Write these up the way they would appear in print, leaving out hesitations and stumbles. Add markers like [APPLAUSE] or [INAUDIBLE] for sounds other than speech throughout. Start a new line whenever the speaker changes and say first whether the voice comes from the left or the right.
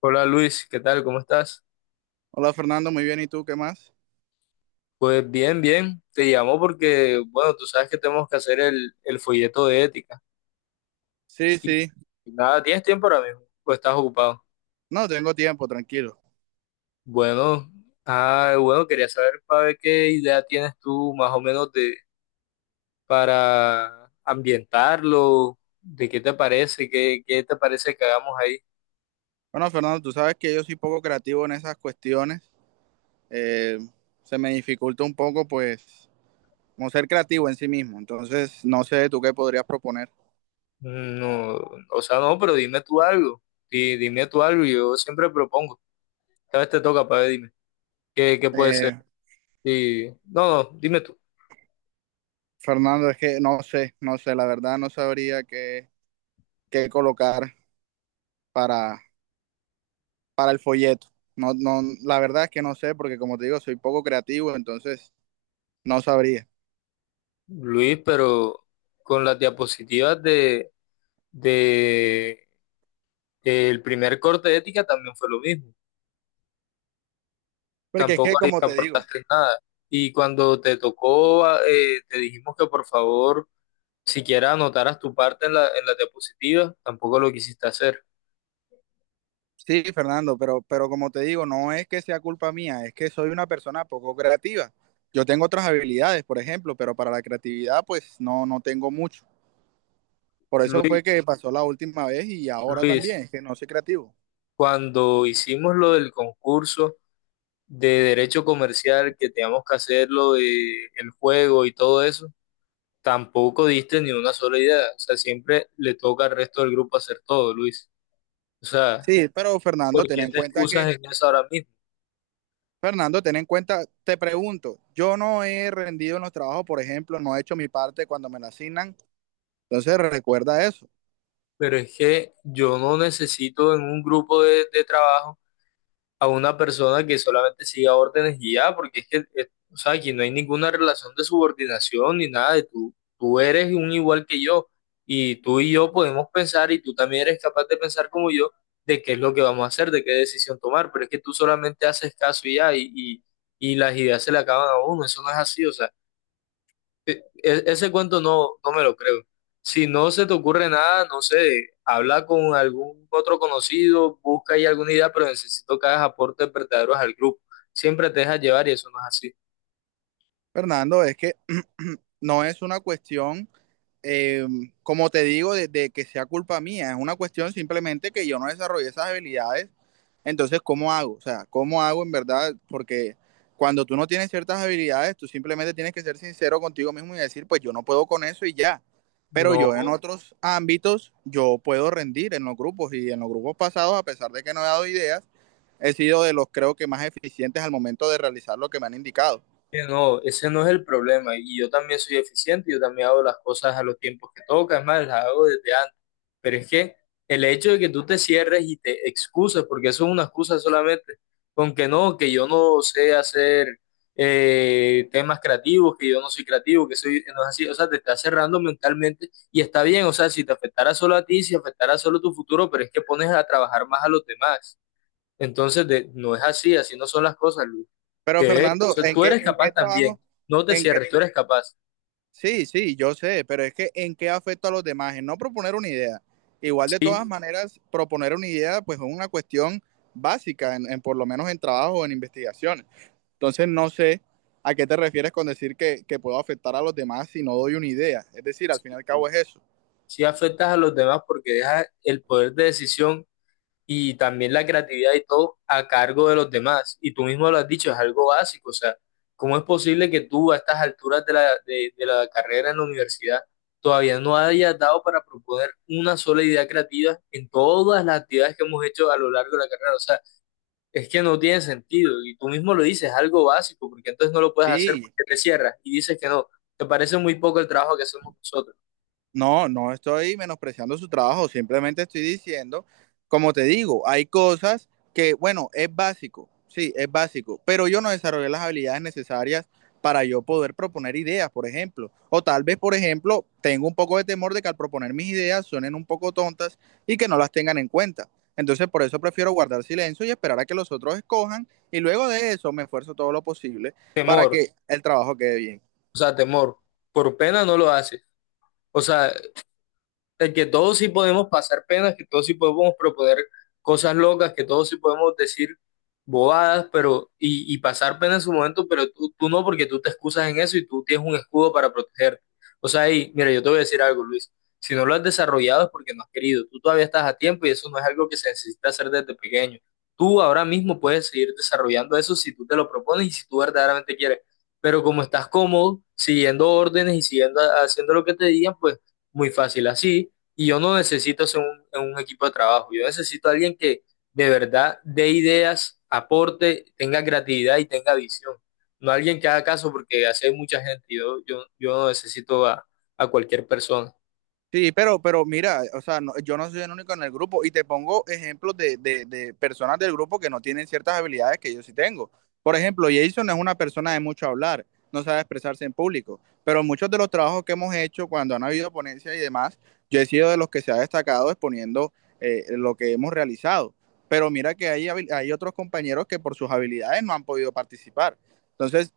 left: Hola Luis, ¿qué tal? ¿Cómo estás?
right: Hola Fernando, muy bien. ¿Y tú qué más?
left: Pues bien, bien. Te llamo porque, bueno, tú sabes que tenemos que hacer el folleto de ética.
right: Sí,
left: Y
right: sí.
left: nada, ¿tienes tiempo ahora mismo? ¿O estás ocupado?
right: No, tengo tiempo, tranquilo.
left: Bueno, bueno, quería saber para ver qué idea tienes tú más o menos de para ambientarlo, de qué te parece, qué te parece que hagamos ahí.
right: Bueno, Fernando, tú sabes que yo soy poco creativo en esas cuestiones. Eh, Se me dificulta un poco, pues, como ser creativo en sí mismo. Entonces, no sé tú qué podrías proponer.
left: No, o sea, no, pero dime tú algo. Dime tú algo, yo siempre propongo. Cada vez te toca para ver, dime. ¿ Qué puede ser?
right: Eh,
left: Y, no, no, dime tú.
right: Fernando, es que no sé, la verdad no sabría qué colocar para, para el folleto. No, no, la verdad es que no sé, porque como te digo, soy poco creativo, entonces no sabría.
left: Luis, pero con las diapositivas de el primer corte de ética también fue lo mismo.
right: Porque es
left: Tampoco
right: que,
left: ahí
right: como te digo,
left: aportaste nada. Y cuando te tocó, te dijimos que por favor siquiera anotaras tu parte en en las diapositivas, tampoco lo quisiste hacer.
right: sí, Fernando, pero como te digo, no es que sea culpa mía, es que soy una persona poco creativa. Yo tengo otras habilidades, por ejemplo, pero para la creatividad, pues no, no tengo mucho. Por eso
left: Luis,
right: fue que pasó la última vez y ahora
left: Luis,
right: también, es que no soy creativo.
left: cuando hicimos lo del concurso de derecho comercial, que teníamos que hacerlo, de el juego y todo eso, tampoco diste ni una sola idea. O sea, siempre le toca al resto del grupo hacer todo, Luis. O sea,
right: Sí, pero Fernando,
left: ¿por
right: ten
left: qué
right: en
left: te
right: cuenta que,
left: excusas en eso ahora mismo?
right: Fernando, ten en cuenta, te pregunto, yo no he rendido en los trabajos, por ejemplo, no he hecho mi parte cuando me la asignan, entonces recuerda eso.
left: Pero es que yo no necesito en un grupo de trabajo a una persona que solamente siga órdenes y ya, porque es que, o sea, aquí no hay ninguna relación de subordinación ni nada de tú. Tú eres un igual que yo y tú y yo podemos pensar y tú también eres capaz de pensar como yo, de qué es lo que vamos a hacer, de qué decisión tomar, pero es que tú solamente haces caso y ya y y, las ideas se le acaban a uno, eso no es así, o sea, ese cuento no, no me lo creo. Si no se te ocurre nada, no sé, habla con algún otro conocido, busca ahí alguna idea, pero necesito que hagas aportes verdaderos al grupo. Siempre te dejas llevar y eso no es así.
right: Fernando, es que [CLEARS THROAT] no es una cuestión, eh, como te digo, de que sea culpa mía, es una cuestión simplemente que yo no desarrollé esas habilidades. Entonces, ¿cómo hago? O sea, ¿cómo hago en verdad? Porque cuando tú no tienes ciertas habilidades, tú simplemente tienes que ser sincero contigo mismo y decir, pues yo no puedo con eso y ya. Pero
left: No.
right: yo en otros ámbitos, yo puedo rendir en los grupos y en los grupos pasados, a pesar de que no he dado ideas, he sido de los creo que más eficientes al momento de realizar lo que me han indicado.
left: Que no, ese no es el problema. Y yo también soy eficiente, yo también hago las cosas a los tiempos que toca, es más, las hago desde antes. Pero es que el hecho de que tú te cierres y te excuses, porque eso es una excusa solamente, con que no, que yo no sé hacer temas creativos, que yo no soy creativo, que soy, no es así, o sea, te estás cerrando mentalmente y está bien, o sea, si te afectara solo a ti, si afectara solo tu futuro, pero es que pones a trabajar más a los demás. Entonces, no es así, así no son las cosas, Luis.
right: Pero
left: Que de
right: Fernando,
left: hecho,
right: ¿en
left: tú
right: qué,
left: eres
right: en
left: capaz
right: qué trabajo?
left: también. No te
right: En qué...
left: cierres, tú eres capaz.
right: Sí, sí, yo sé, pero es que ¿en qué afecta a los demás? En no proponer una idea. Igual de todas
left: Sí,
right: maneras, proponer una idea pues es una cuestión básica, en por lo menos en trabajo o en investigaciones. Entonces no sé a qué te refieres con decir que puedo afectar a los demás si no doy una idea. Es decir, al fin y al cabo es eso.
left: sí afectas a los demás porque dejas el poder de decisión y también la creatividad y todo a cargo de los demás. Y tú mismo lo has dicho, es algo básico. O sea, ¿cómo es posible que tú a estas alturas de de la carrera en la universidad todavía no hayas dado para proponer una sola idea creativa en todas las actividades que hemos hecho a lo largo de la carrera? O sea, es que no tiene sentido y tú mismo lo dices, algo básico, porque entonces no lo puedes hacer
right: Sí,
left: porque te cierras y dices que no. Te parece muy poco el trabajo que hacemos nosotros.
right: no, no estoy menospreciando su trabajo, simplemente estoy diciendo, como te digo, hay cosas que, bueno, es básico, sí, es básico, pero yo no desarrollé las habilidades necesarias para yo poder proponer ideas, por ejemplo. O tal vez, por ejemplo, tengo un poco de temor de que al proponer mis ideas suenen un poco tontas y que no las tengan en cuenta. Entonces, por eso prefiero guardar silencio y esperar a que los otros escojan y luego de eso me esfuerzo todo lo posible para
left: Temor,
right: que el trabajo quede bien.
left: o sea, temor. Por pena no lo haces. O sea, de que todos sí podemos pasar penas, que todos sí podemos proponer cosas locas, que todos sí podemos decir bobadas, pero y pasar pena en su momento, pero tú no, porque tú te excusas en eso y tú tienes un escudo para protegerte. O sea, y mira, yo te voy a decir algo, Luis. Si no lo has desarrollado es porque no has querido. Tú todavía estás a tiempo y eso no es algo que se necesita hacer desde pequeño. Tú ahora mismo puedes seguir desarrollando eso si tú te lo propones y si tú verdaderamente quieres. Pero como estás cómodo, siguiendo órdenes y siguiendo haciendo lo que te digan, pues muy fácil así, y yo no necesito ser un equipo de trabajo, yo necesito a alguien que de verdad dé ideas, aporte, tenga creatividad y tenga visión. No alguien que haga caso porque así hay mucha gente. Yo no necesito a cualquier persona.
right: Sí, pero mira, o sea, no- yo no soy el único en el grupo y te pongo ejemplos de personas del grupo que no tienen ciertas habilidades que yo sí tengo. Por ejemplo, Jason es una persona de mucho hablar, no sabe expresarse en público, pero muchos de los trabajos que hemos hecho cuando han habido ponencias y demás, yo he sido de los que se ha destacado exponiendo lo que hemos realizado. Pero mira que hay otros compañeros que por sus habilidades no han podido participar. Entonces,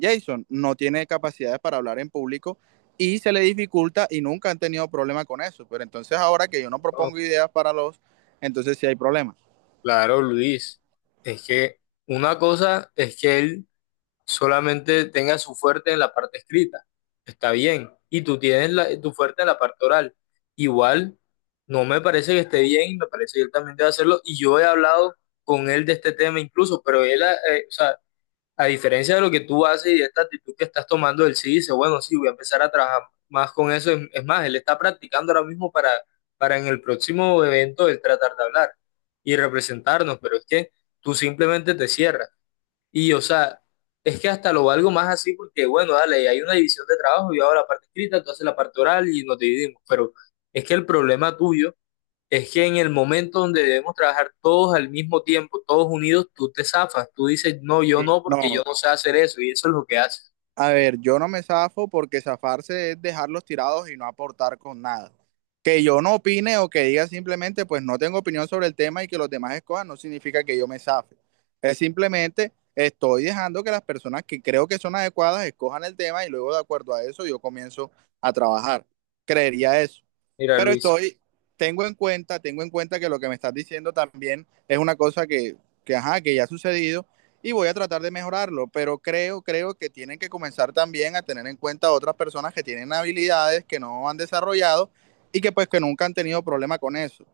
right: Jason no tiene capacidades para hablar en público y se le dificulta y nunca han tenido problema con eso. Pero entonces ahora que yo no
left: No,
right: propongo ideas entonces sí hay problemas.
left: claro, Luis, es que una cosa es que él solamente tenga su fuerte en la parte escrita. Está bien. Y tú tienes tu fuerte en la parte oral. Igual, no me parece que esté bien y me parece que él también debe hacerlo. Y yo he hablado con él de este tema incluso, pero él, o sea, a diferencia de lo que tú haces y de esta actitud que estás tomando, él sí dice, bueno, sí, voy a empezar a trabajar más con eso. Es más, él está practicando ahora mismo para en el próximo evento él tratar de hablar y representarnos, pero es que tú simplemente te cierras. Y, o sea, es que hasta lo valgo más así porque, bueno, dale, hay una división de trabajo, yo hago la parte escrita, tú haces la parte oral y nos dividimos. Pero es que el problema tuyo es que en el momento donde debemos trabajar todos al mismo tiempo, todos unidos, tú te zafas, tú dices, no, yo
right: Sí,
left: no, porque yo
right: no,
left: no sé hacer eso, y eso es lo que haces.
right: a ver, yo no me zafo porque zafarse es dejarlos tirados y no aportar con nada. Que yo no opine o que diga simplemente, pues no tengo opinión sobre el tema y que los demás escojan, no significa que yo me zafe. Es simplemente estoy dejando que las personas que creo que son adecuadas escojan el tema y luego de acuerdo a eso yo comienzo a trabajar. Creería eso.
left: Mira,
right: Pero
left: Luis.
right: estoy, tengo en cuenta que lo que me estás diciendo también es una cosa que, ajá, que ya ha sucedido y voy a tratar de mejorarlo, pero creo que tienen que comenzar también a tener en cuenta a otras personas que tienen habilidades que no han desarrollado y que pues que nunca han tenido problema con eso.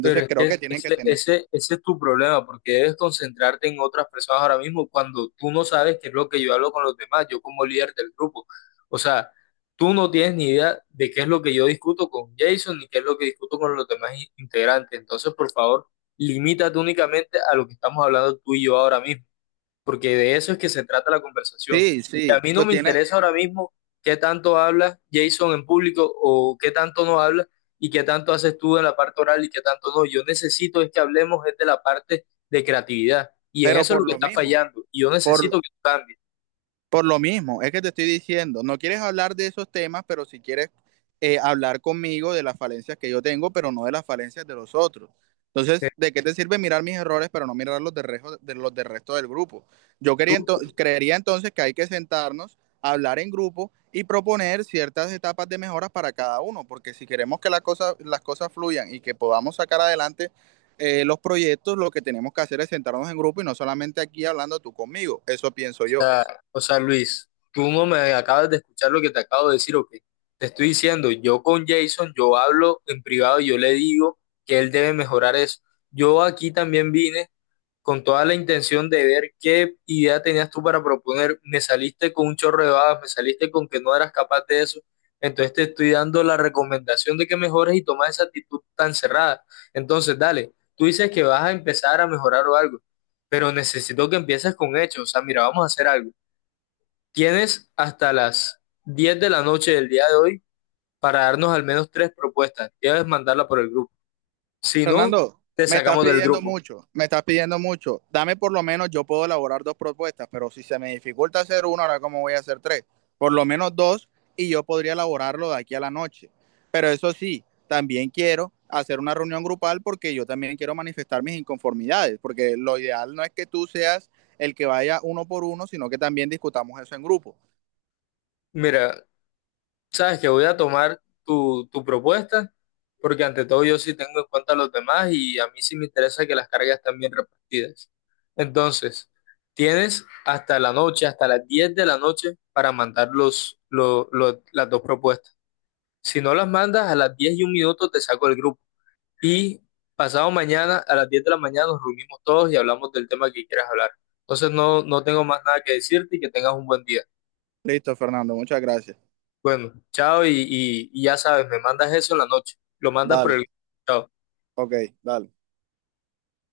left: Pero es
right: creo
left: que
right: que tienen que tener,
left: ese es tu problema, porque debes concentrarte en otras personas ahora mismo cuando tú no sabes qué es lo que yo hablo con los demás, yo como líder del grupo. O sea, tú no tienes ni idea de qué es lo que yo discuto con Jason ni qué es lo que discuto con los demás integrantes. Entonces, por favor, limítate únicamente a lo que estamos hablando tú y yo ahora mismo porque de eso es que se trata la conversación.
right: sí,
left: Y a
right: sí,
left: mí no me interesa ahora mismo qué tanto habla Jason en público o qué tanto no habla y qué tanto haces tú en la parte oral y qué tanto no. Yo necesito es que hablemos es de la parte de creatividad y en
right: pero
left: eso es lo que está fallando y yo
right: por,
left: necesito que tú cambies.
right: Por lo mismo, es que te estoy diciendo, no quieres hablar de esos temas, pero si quieres hablar conmigo de las falencias que yo tengo, pero no de las falencias de los otros.
left: Eh,
right: Entonces, ¿de qué te sirve mirar mis errores, pero no mirar los de los del resto del grupo? Yo quería
left: Tú,
right: creería entonces que hay que sentarnos, hablar en grupo y proponer ciertas etapas de mejoras para cada uno, porque si queremos que las cosas fluyan y que podamos sacar adelante los proyectos, lo que tenemos que hacer es sentarnos en grupo y no solamente aquí hablando tú conmigo. Eso pienso yo.
left: o sea, Luis, tú no me acabas de escuchar lo que te acabo de decir o qué. Te estoy diciendo, yo con Jason, yo hablo en privado y yo le digo que él debe mejorar eso. Yo aquí también vine con toda la intención de ver qué idea tenías tú para proponer. Me saliste con un chorro de babas, me saliste con que no eras capaz de eso. Entonces te estoy dando la recomendación de que mejores y tomas esa actitud tan cerrada. Entonces, dale, tú dices que vas a empezar a mejorar o algo, pero necesito que empieces con hechos. O sea, mira, vamos a hacer algo. Tienes hasta las 10 de la noche del día de hoy para darnos al menos tres propuestas. Debes mandarla por el grupo. Si no,
right: Fernando,
left: te
right: me estás
left: sacamos del
right: pidiendo
left: grupo.
right: mucho, me estás pidiendo mucho. Dame por lo menos, yo puedo elaborar dos propuestas, pero si se me dificulta hacer una, ahora cómo voy a hacer tres. Por lo menos dos y yo podría elaborarlo de aquí a la noche. Pero eso sí, también quiero hacer una reunión grupal porque yo también quiero manifestar mis inconformidades, porque lo ideal no es que tú seas el que vaya uno por uno, sino que también discutamos eso en grupo.
left: Mira, sabes que voy a tomar tu propuesta, porque ante todo yo sí tengo en cuenta a los demás y a mí sí me interesa que las cargas estén bien repartidas. Entonces, tienes hasta la noche, hasta las 10 de la noche para mandar las dos propuestas. Si no las mandas a las 10 y un minuto te saco del grupo. Y pasado mañana a las 10 de la mañana nos reunimos todos y hablamos del tema que quieras hablar. Entonces no, no tengo más nada que decirte y que tengas un buen día.
right: Listo, Fernando, muchas gracias.
left: Bueno, chao y ya sabes, me mandas eso en la noche. Lo mandas por
right: Dale,
left: el... Chao.
right: ok, dale.